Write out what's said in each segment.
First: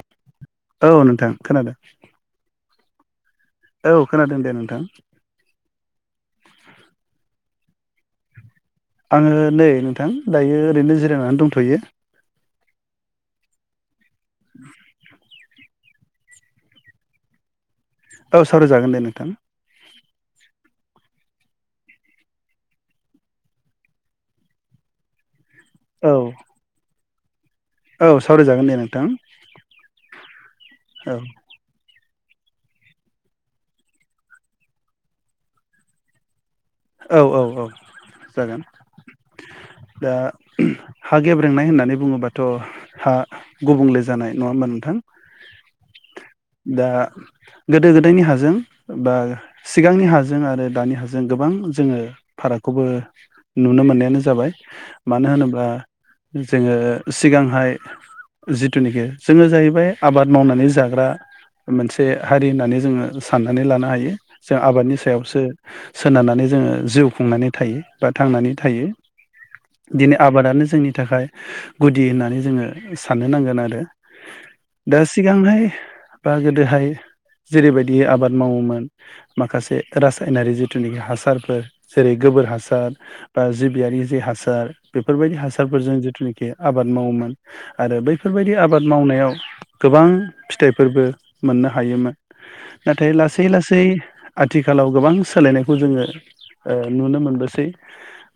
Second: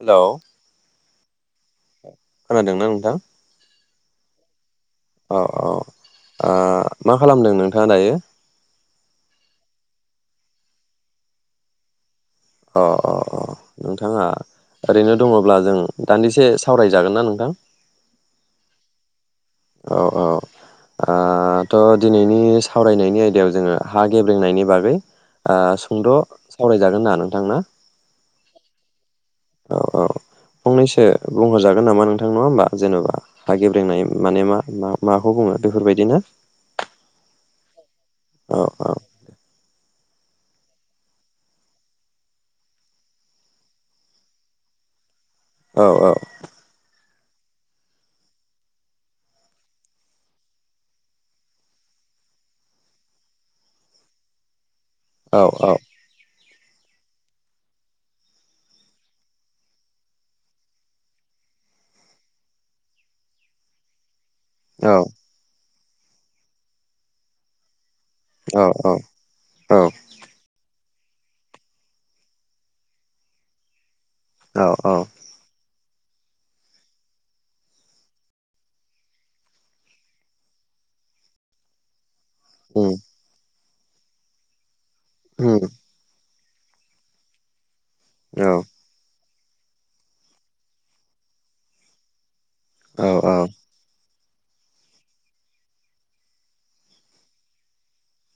Hello. औ नोंथां। खोनादों खोनादोंना? [inaudible] औ खोनादों दे नोंथां। औ औ आ मा खालामदों नोंथाङा दायो? आङो नै नोंथां दायो ओरैनो जिरायनानै दंथ'यो। अ अ अ बिथाङा ओरैनो दङब्ला जों दान्दिसे सावरायजागोनना नोंथां? औ सावराय जागोन दे नोंथां। औ औ आ त' दिनैनि सावरायनायनि आयदायाव जोङो हा गेब्रेंनायनि बागै आ सुंद' औ सावरायजागोन होनना [unintelligible] औ सावरायजागोन दे नोंथां। औ औ फंनैसो औ बुंहरजागोन नामा नों नोंथां नङा होमबा जेनेबा गेब्रेंनाय माने मा माखौ बुङो बेफोरबायदिनो औ औ औ। औ जागोन। औ दा हा गेब्रेंनाय होननानै बुङोबाथ' हा गुबुंले जानाय नङा होमबा नोंथां। औ दा गोदो गोदायनि हाजों बा सिगांनि हाजों आरो दानि हाजों गोबां जोङो फारागखौबो नुनो मोननायानो जाबाय। मानो औ होनोबा जोङो सिगांहाय जिथुनिखि जोङो जाहैबाय आबाद मावनानै जाग्रा मोनसे हारि होननानै जोङो साननानै लानो हायो। जों औ आबादनि सायावसो सोनारनानै जोङो जिउ खुंनानै थायो। बा थांनानै थायो औ दिनै आबादानो जोंनि नि थाखाय गुदि होननानै जोङो साननो नांगोन आरो औ औ दा सिगांहाय बा गोदोहाय जेरैबायदि आबाद मावोमोन माखासे रासायनारि जिथुनाखि हासारफोर जेरै गोबोर उम हासार जिबियारि जे हासार बेफोरबायदि उम हासारफोरजों जिथुनाखि आबाद मावोमोन आरो बैफोरबायदि औ आबाद मावनायाव गोबां फिथाइफोरबो मोननो हायोमोन औ नाथाय लासै लासै आथिखालाव गोबां सोलायनायखौ जोङो ओ नुनो मोनबोसै।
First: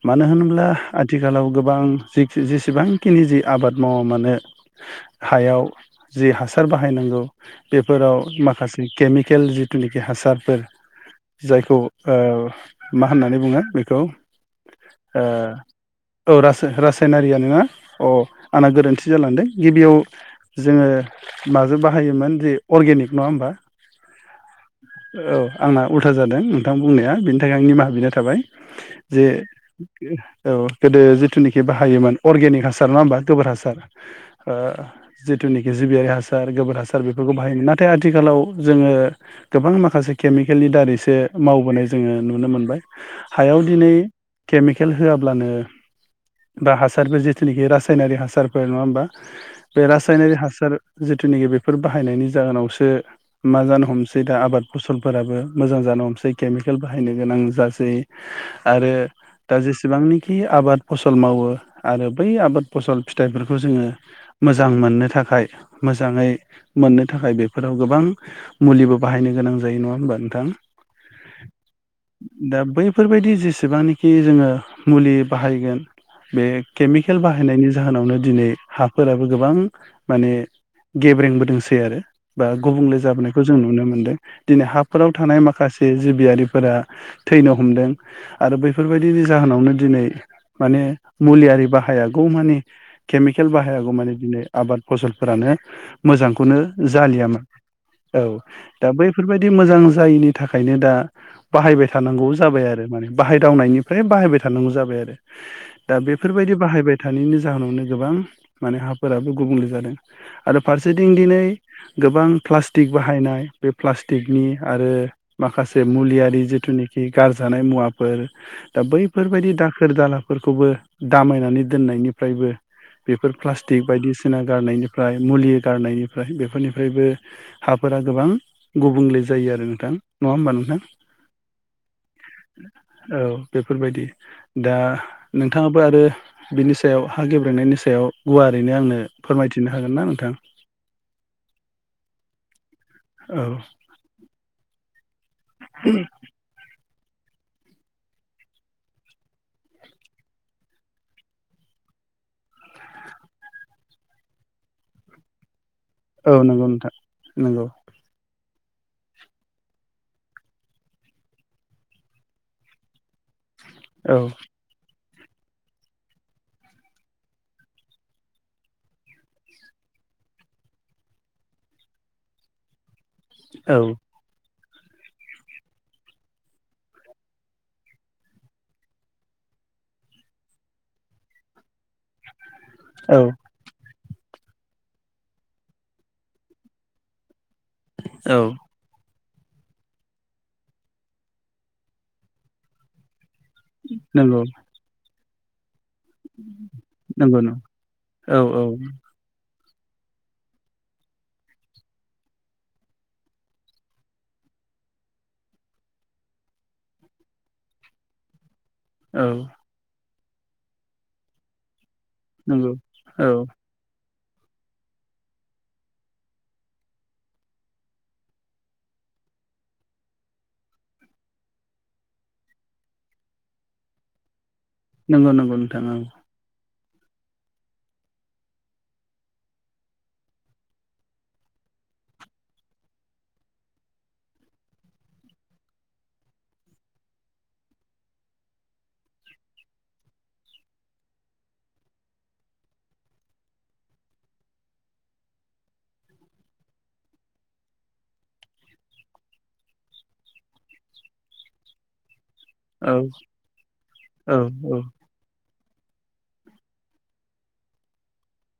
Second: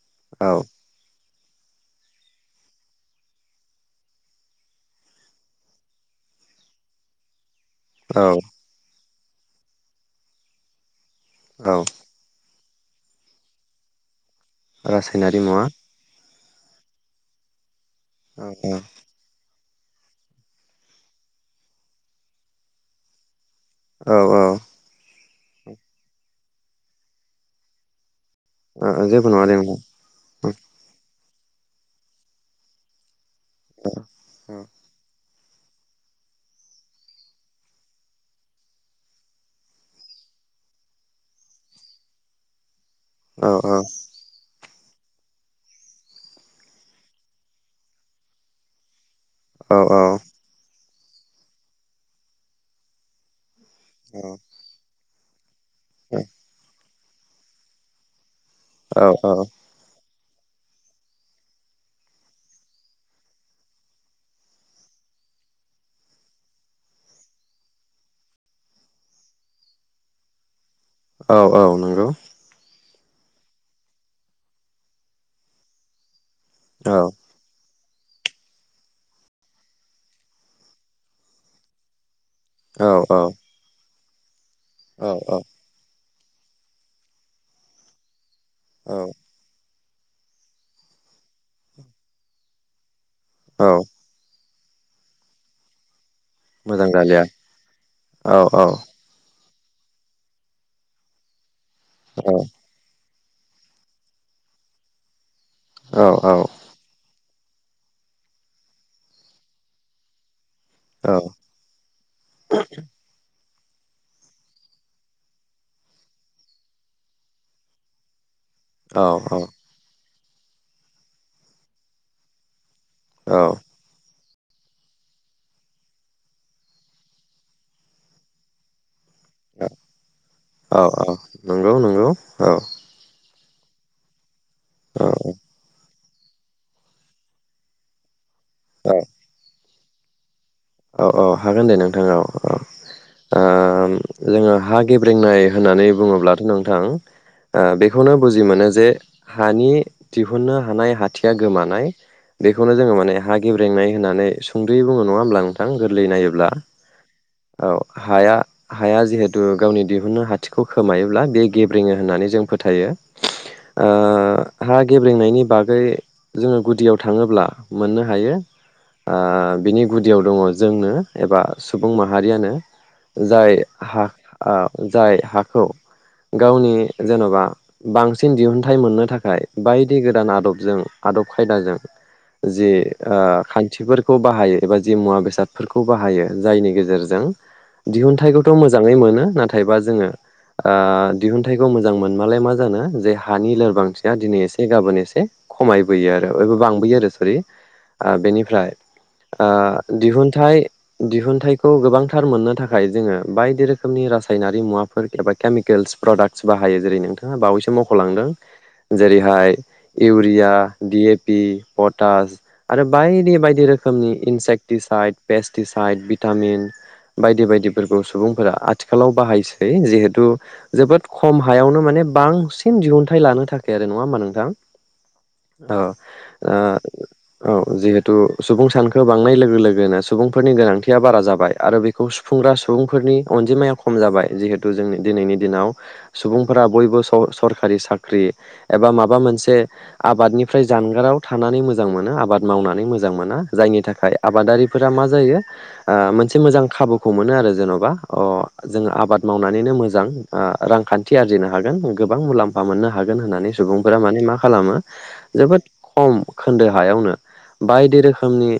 मानो औ होनोब्ला आथि थिखालाव गोबां जि जेसेबांखिनि जि आबाद मावा मानो हायाव जि हासार बाहायनांगौ बेफोराव औ माखासे केमि केल जिथुनेखि हासारफोर औ जायखौ ओ मा होननानै बुङो बेखौ ओ रासायनारि मुवा औ रासाय रासायनारियानोना अ औ आंना गोरोन्थि जालांदों गिबियाव जोङो माजों बाहायोमोन जे अर्गेनिक नङा होमबा। औ औ औ आंना उल्था जादों नोंथां बुंनाया बेनि था खाइ निमाहा बिना थाबाय ओ जे जेबो नङा दे नोंथां औ गोदो जि जिथुखि बाहायोमोन अर्गेक हासार नङा होनबा। गोबोर हासार अ जिथुनाखि जिबियारि हासार गोबोर हासार बेफोरखौ बाहायोमोन नाथाय आथिखालाव जोङो गोबां माखासे केमिकेलनि दारैसो मावबोनाय जोङो नुनो मोनबाय औ हायाव दिनै केमिकेल होआब्लानो बा हासारबो जिथुनिखि रासायनारिक हासारफोर नङा होमबा औ बे औ रासायनारि हासार जिथुनाखि बेफोर बाहायनायनि जाहोनावसो मा जानो हमसै दा आबाद फसल फोराबो मोजां जानो हमसै केमिकेल बाहायनो गोनां जासै आरो दा जेसेबांनि खि आबाद फसल मावो आरो बै आबाद फसल फिथाइफोरखौ जोङो मोजां मोननो थाखाय मोजाङै मोननो थाखाय बेफोराव गोबां मुलिबो बाहायनो गोनां जायो नङा होमबा नोंथां औ - औ नंगौ दा बैफोरबायदि जेसेबांनोखि जोङो मुलि बाहायगोन बे केमिकेल नंगौ बाहायनायनि जाहोनावनो दिनै हाफोराबो गोबां माने गेब्रेंबोदोंसै आरो बा गुबुंले औ जाबोनायखौ जों नुनो मोन्दों दिनै हाफोराव औ थानाय औ माखासे जिबियारि फोरा थैनो हमदों आरो बैफोरबायदिनि जाहोनावनो दिनै माने मुलियारि बाहायागौ मानि केमिकेल बाहायागौ मानि दिनै आबाद फसलफोरानो मोजांखौनो मोजां जालिया जालियामोन औ दा बैफोरबायदि बिदि मोजां जायिनि थाखायनो दा बाहायबाय थानांगौ जाबाय आरो माने बाहायदावनायनिफ्राय बाहायबाय थानांगौ जाबाय आरो दा औ औ बेफोरबायदि बाहायबाय थानायनि जाहो जाहोनावनो गोबां माने हाफोराबो गुबुंले जादों आरो फारसेथिं दिनै गोबां प्लास्टिक बाहायनाय बे प्लास्टिकनि आरो माखासे बे मुलियारि जिथुनाखि गारजानाय मुवाफोर दा औ बैफोरबायदि दाखोर दाला फोरखौबो दामायनानै दोननायनिफ्रायबो बेफोर प्लास्टिक बायदिसिना सिना गारनायनिफ्राय मुलि गारनायनिफ्राय बेफोरनिफ्रायबो हाफोरा गोबां गुबुंले जायो आरो नोंथां नङा होमबा नों औ औ नंगौ नंगौ औ औ बेफोरबायदि। दा औ नोंथाङाबो आरो बिनि सायाव हा गेब्रेनायनि सायाव गुवारैनो आंनो फोरमायथिनो हागोन ना नोंथां? औ औ हागोन दे नोंथां औ औ ओ जोङो हा गेब्रेंनाय होननानै बुङोब्लाथ' नोंथां ओ बेखौनो बुजि मोनो जे हानि दिहुननो हानाय हाथिया गोमानाय बेखौनो जोङो माने हा गेब्रेंनाय होननानै सुंद'यै बुङो। नङा होमब्ला नों गोरलै औ नायोब्ला नंगौ नोंथां औ नंगौ हाया हाया जिहेतु गावनि दिहुननो हाथिखौ खोमायोब्ला बेयो गेब्रेङो होननानै जों फोथायो। ओ औ हा गेब्रेंनायनि बागै जोङो गुदियाव थाङोब्ला मोननो हायो ओ बिनि गुदियाव दङ जोंनो एबा सुबुं माहारियानो जाय औ हा ओ जाय हाखौ गावनि जेन'बा बांसिन दिहुनथाइ मोननो थाखाय बायदि गोदान आदबजों आदब खायदाजों जे औ ओ औ खान्थिफोर खौ बाहायो एबा जि मुवा बेसाद फोरखौ बाहायो जायनि गेजेरजों दिहुनथाइखौथ' मोजाङै मोनो। नाथायबा जोङो ओ दिहुनथाइखौ मोजां मोनमालाय मा जानो जे हानि लोरबांथिया दिनै नंगौ एसे गाबोन एसे खमाय बोयो आरो बांबोयो आरो सरि नंगौ नंगौ ओ औ औ बेनिफ्राय ओ दिहुन थाय दिहुनथाइखौ गोबांथार मोननो थाखाय जोङो बायदि रोखोमनि रासायनारि मुवाफोर एबा केमिकेल्स प्रडाक्टस बाहायो जेरै नोंथाङा बावैसो मख'लांदों औ जेरैहाय urea, D A P potash नंगौ आरो औ बायदि बायदि रोखोमनि इन्सायक्टिसाइड पेस्टिसाइद भिटामिन बायदि बायदिफोरखौ सुबुंफोरा आथिखालाव बाहायसै जिहेथु जोबोद खम हायावनो माने बांसिन दिहुनथाइ लानो थाखाय आरो नङा होमबा नोंथां? नंगौ नंगौ अ नोंथां ओ औ जिहेतु सुबुं सानखो बांनाय लोगो लोगोनो सुबुंफोरनि गोनांथिया बारा जाबाय आरो बेखौ सुफुंग्रा सुबुंफोरनि अनजिमाया खम जाबाय जिहेथु जोंनि दिनैनि दिनाव सुबुंफोरा बयबो सर-सरखारि साख्रि एबा माबा मोनसे आबादनिफ्राय जानगाराव थानानै मोजां मोनो आबाद मावनानै मोजां मोना जायनि थाखाय आबादारि फोरा मा जायो ओ मोनसे मोजां खाबुखौ मोनो आरो जेन'बा अ जोङो आबाद मावनानैनो मोजां ओ रांखान्थि आरजिनो हागोन गोबां मुलाम फा मोननो औ हागोन होननानै सुबुंफोरा माने मा औ खालामो जोबोद खम खोन्दो हायावनो बायदि रोखोमनि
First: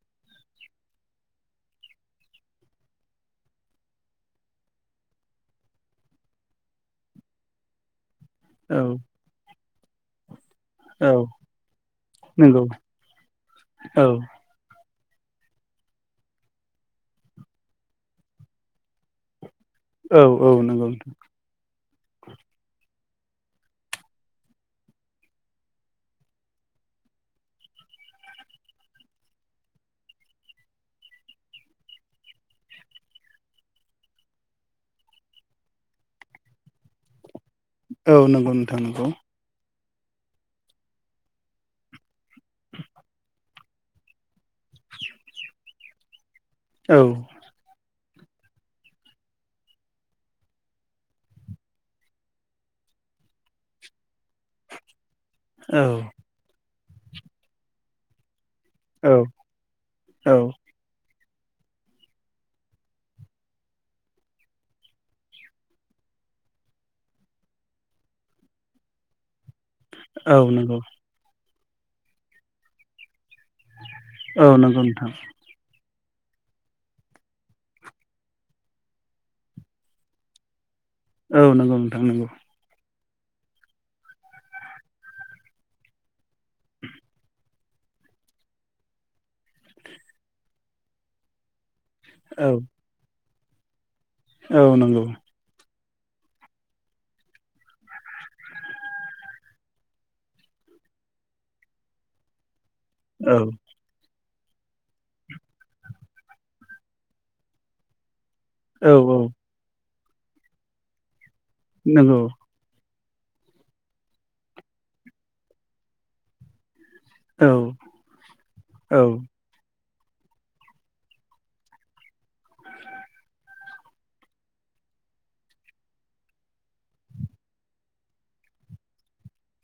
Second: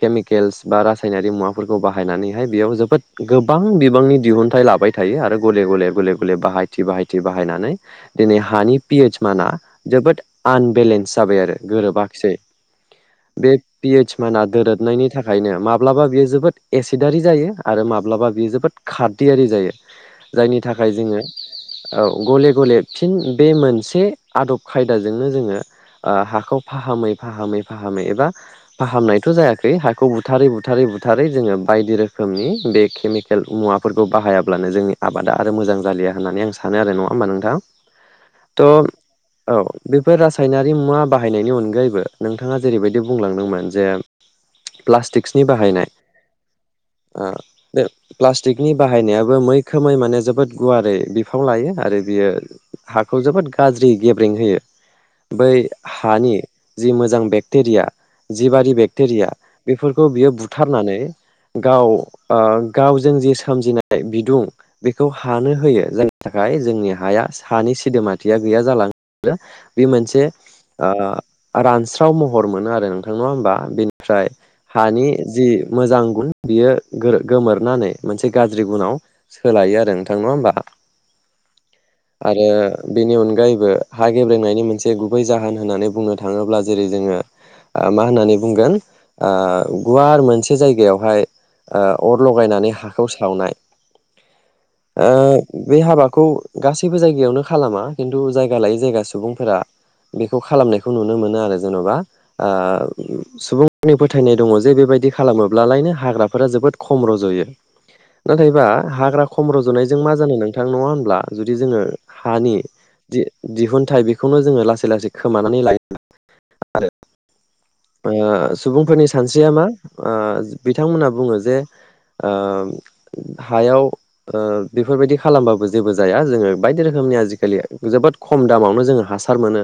केमिकेल्स बा रासायनारि मुवाफोरखौ बाहायनानैहाय बेयाव जोबोद गोबां बिबांनि दिहुनथाइ लाबाय थायो आरो गले गले गले गले बाहायथि बाहायथि बाहायनानै दिनै हानि औ पिएच मानआ जोबोद औ आनबेलेन्स जाबाय आरो गोरोबाखिसै नंगौ बे औ पिएच माना दोरोद नायनि था खायनो माब्लाबा बियो जोबोद एसिडारि जायो आरो माब्लाबा बियो जोबोद खारदियारि जायो । औ औ नंगौ नोंथां। औ गले गले फिन बे मोनसे आदब खायदाजोंनो जोङो ओ हाखौ फाहामै फाहामै फाहामै एबा फाहामनायथ'‌ जायाखै हा खौ बुथारै बुथारै बुथारै जोङो बायदि रोखोमनि बे केमिकेल मुवाफोरखौ बाहायाब्लानो जोंनि आबादा आरो मोजां जालिया होननानै आं सानो आरो नङा होमबा नोंथां? औ नंगौ थ' नोंथां नंगौ । औ बेफोर रासायनारि मुवा बाहायनायनि अनगायैबो नोंथाङा जेरैबायदि बुंलांदोंमोन जे प्लास्टिक्सनि बाहायनाय औ ओ दे [inaudible] प्लास्टिकनि बाहायनायाबो मैखोमै माने जोबोद गुवारै बिफाव लायो आरो बियो हाखौ जोबोद गाज्रि गेब्रेें होयो बै औ हानि जि मोजां बेक्टेरिया जिबादि औ बेक्टेरिया बेफोरखौ बियो औ बुथारनानै गाव ओ गावजों जि सोमजिनाय बिदुं बेखौ हानो होयो जायनि थाखाय जोंनि हाया हानि सिदोमाथिया गैया जालाङो बे मोनसे औ नंगौ ओ रानस्राव महर मोनो आरो नोंथां नङा होमबा फ्राय औ नंगौ हानि नोंथां जि मोजां उन बियो गोरो गोमोरनानै मोनसे गाज्रि गुनाव सोलायो आरो नोंथां नङा होमबा औ नंगौ नोंथां नंगौ आरो बेनि अनगायैबो हा गेब्रेंनायनि मोनसे गुबै जाहोन होननानै बुंनो थाङोब्ला जेरै जोङो ओ मा होननानै बुंगोन ओ गुवार मोनसे जायगायावहाय ओ अर औ लगायनानै हाखौ सावनाय औ नंगौ ओ बे हाबाखौ गासैबो जायगायावनो खालामा खिन्थु जायगा लायै जायगा सुबुंफोरा बेखौ खालामनायखौ नुनो मोनो आरो जेन'बा ओ औ सुबुं फोथायनाय दङ जे बेबायदि खालामोब्लालायनो हाग्राफोरा जोबोद खम रज'यो नाथायबा औ औ हाग्रा खम रज'नाय जों मा जानो नोंथां नङा होनब्ला । जुदि जोङो नंगौ हानि दि दिहुनथाइ बेखौनो जोङो लासै लासै खोमानानै लायो । आरो औ ओ स औ सुबुंफोरनि सानस्रिया मा? ओ बिथांमोना बुङो जे ओ हायाव ओ बेफोरबायदि खालामबाबो जेबो जाया जोङो बायदि रोखोमनि आजिखालि जोबोद खम दामावनो जोङो हासार मोनो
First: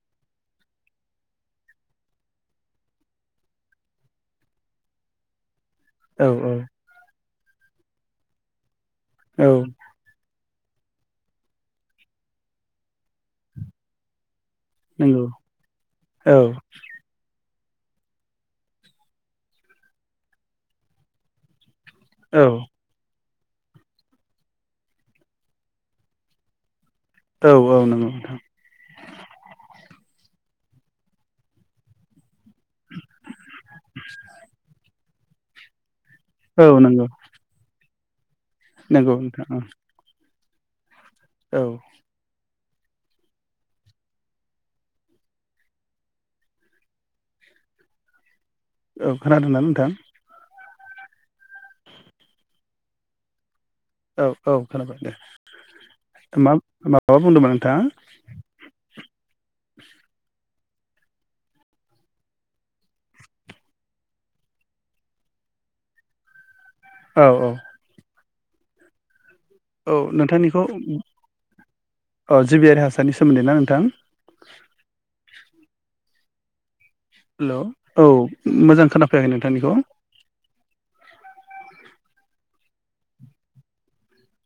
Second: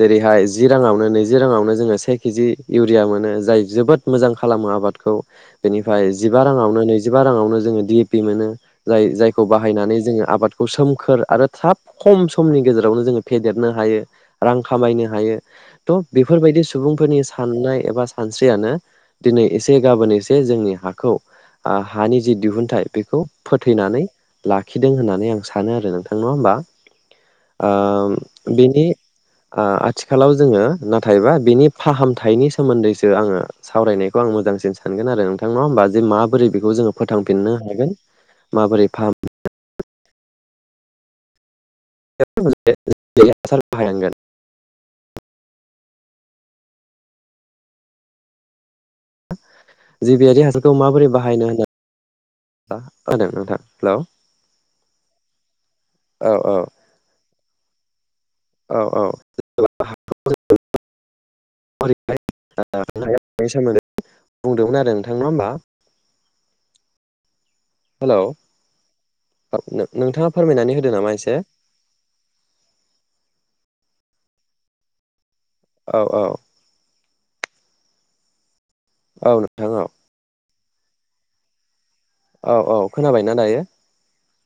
जेरैहाय जि राङावनो नैजि राङावनो जोङो से केजि इउरिया मोनो । जाय जोबोद मोजां खालामो आबादखौ । बेनिफ्राय औ जिबा राङावनो नैजि बा राङावनो जोङो डि ए पि मोनो । जाय जायखौ औ बाहायनानै जोङो आबाद खौ सोमखोर आरो थाब खम समनि गेजेरावनो जोङो फेदेरनो हायो । रां खामायनो नंगौ हायो थ' औ बेफोरबायदि सुबुंफोरनि सा साननाय एबा स सानस्रियानो दिनै एसे गाबोन एसे जोंनि हाखौ आ हानि जि औ दिहुनथाइ बेखौ फोथैनानै लाखिदों होननानै आं सानो आरो नोंथां नङा होमबा? औ नंगौ ओम नोंथां बेनि ओ थिखालाव जोङो नाथायबा बिनि फाहामथायनि सोमोन दो आङो सावरायनायखौ आं मोजांसिन स गोन आरो नोंथां नङा होमबा? जे माबोरै बेखौ जोङो फोथांफिननो हागोन । नोंगौ नोंथां औ । औ । [unintelligible] औ खोनादोंना नोंथां? खौ माबोरै बाहायनो होनो होदों नोंथां । औ औ खोनाबाय दे औ मा औ माबा बुंदोंमोन? [unintelligible] औ औ। [inaudible] [unintelligible] बुंदोमोन आरो नङा ओमबा? औ औ। लाव औ नोंथांनिखौ एसे औ जिबियारि हासारनि सोमोन्दै ना नोंथां। [unintelligible] औ औ। होलोव औ। मोजां औ खोनाफैयाखै नोंथां नोंथांनिखौ। औ औ औ खोनाबायना दायो?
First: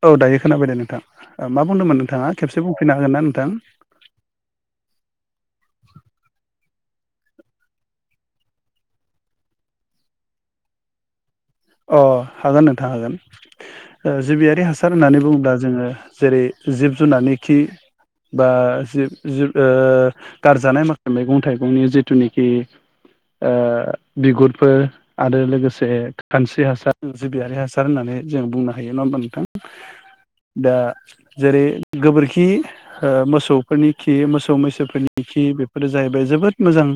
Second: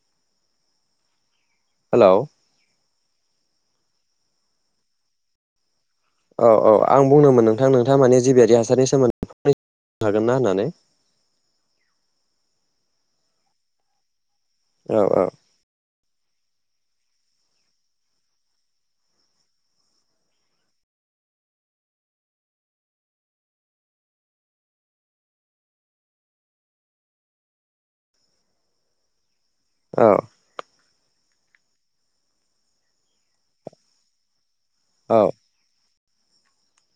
औ दायो खोनाबाय दे नोंथां। मा बुंदोंमोन हेलौ नोंथाङा खेबसे बुंफ हागोन ना नोंथां। औ औ आं बुंदोंमोन नोंथां नोंथाङा माने जिबियारि हासारनि सोमोन्दै फनो हागोन ना होननानै। अ हागोन नोंथां हागोन। जिबियारि हासार औ होननानै औ बुङोब्ला जोङो। जेरै जिब जुनारनि खि बा जिब जिब ओ गारजानाय माखासे मैगं थाइगंनि जिथुनिखि ओ बिगुरफोर आरो लोगोसे। खानस्रि हासार सिबियारि हासार होननानै जों बुंनो हायो, नङा होमबा नोंथां? औ दा जेरै गोबोरखि ओ मोसौफोरनि खि मोसौ मैसो। औ फोरनि बेफोर। जाहैबाय जोबोद मोजां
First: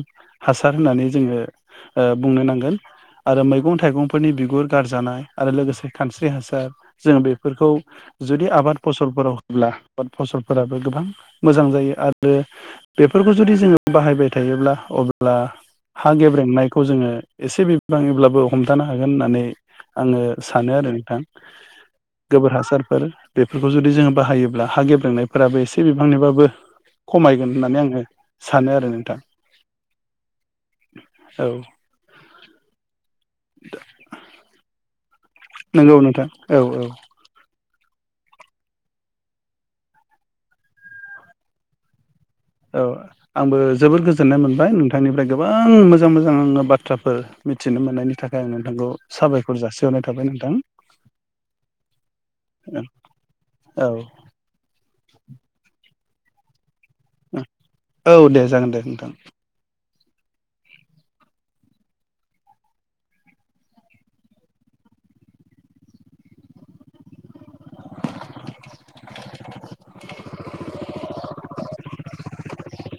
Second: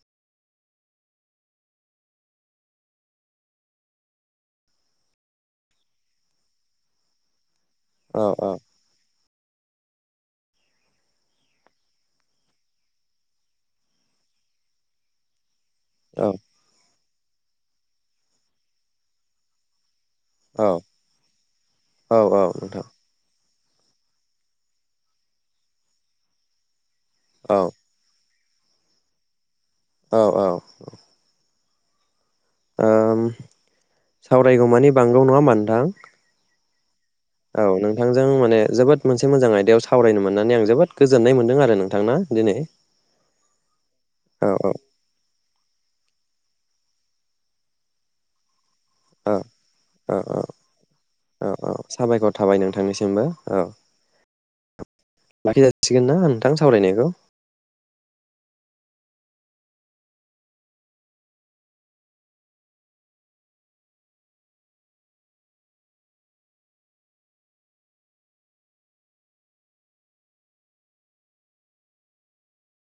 हासार होननानै जोङो बुंनो नांगोन। फोरनि बिगुर गारजानाय आरो लोगोसे खानस्रि हासार जोङो बे फोरखौ जुदि औ आबाद फसलफोराव। अब्ला फसलफोराबो गोबां मोजां जायो आरो बेफोरखौ जुदि जोङो बाहायबाय थायोब्ला अब्ला हा औ गेब्रेंनायखौ जोङो। एसे बिबाङैब्लाबो हम थानो हागोन होननानै। आङो सानो आरो नोंथां, औ औ गोबोर नोंथां हासारफोर। बेफोरखौ जुदि जोङो बाहायोब्ला हा गेब्लेनायफोराबो एसे बिबांनिबाबो। खमायगोन औ होननानै आङो। सानो आरो नोंथां। औ औ औ। औ। ओम। सावरायगौमानि औ नङा होनबा नोंथां? औ औ। औ नोंथांजों माने जोबोद मोनसे मोजां आयदायाव सावरायनो मोननानै आं जोबोद गोजोननाय मोनदों आरो नोंथांना। औ आंबो जोबोद गोजोननाय औ औ मोनबाय नोंथांनिफ्राय गोबां मोजां मोजां आङो। बाथ्राफोर मिथिनो मोननायनि थाखाय आङो। औ औ औ औ औ साबायखर थाबाय नोंथांनिसिमबो औ लाखिजासि सिगोन ना नोंथां? सावरायनायखौ औ दे जागोन दे नोंथां। [inaudible]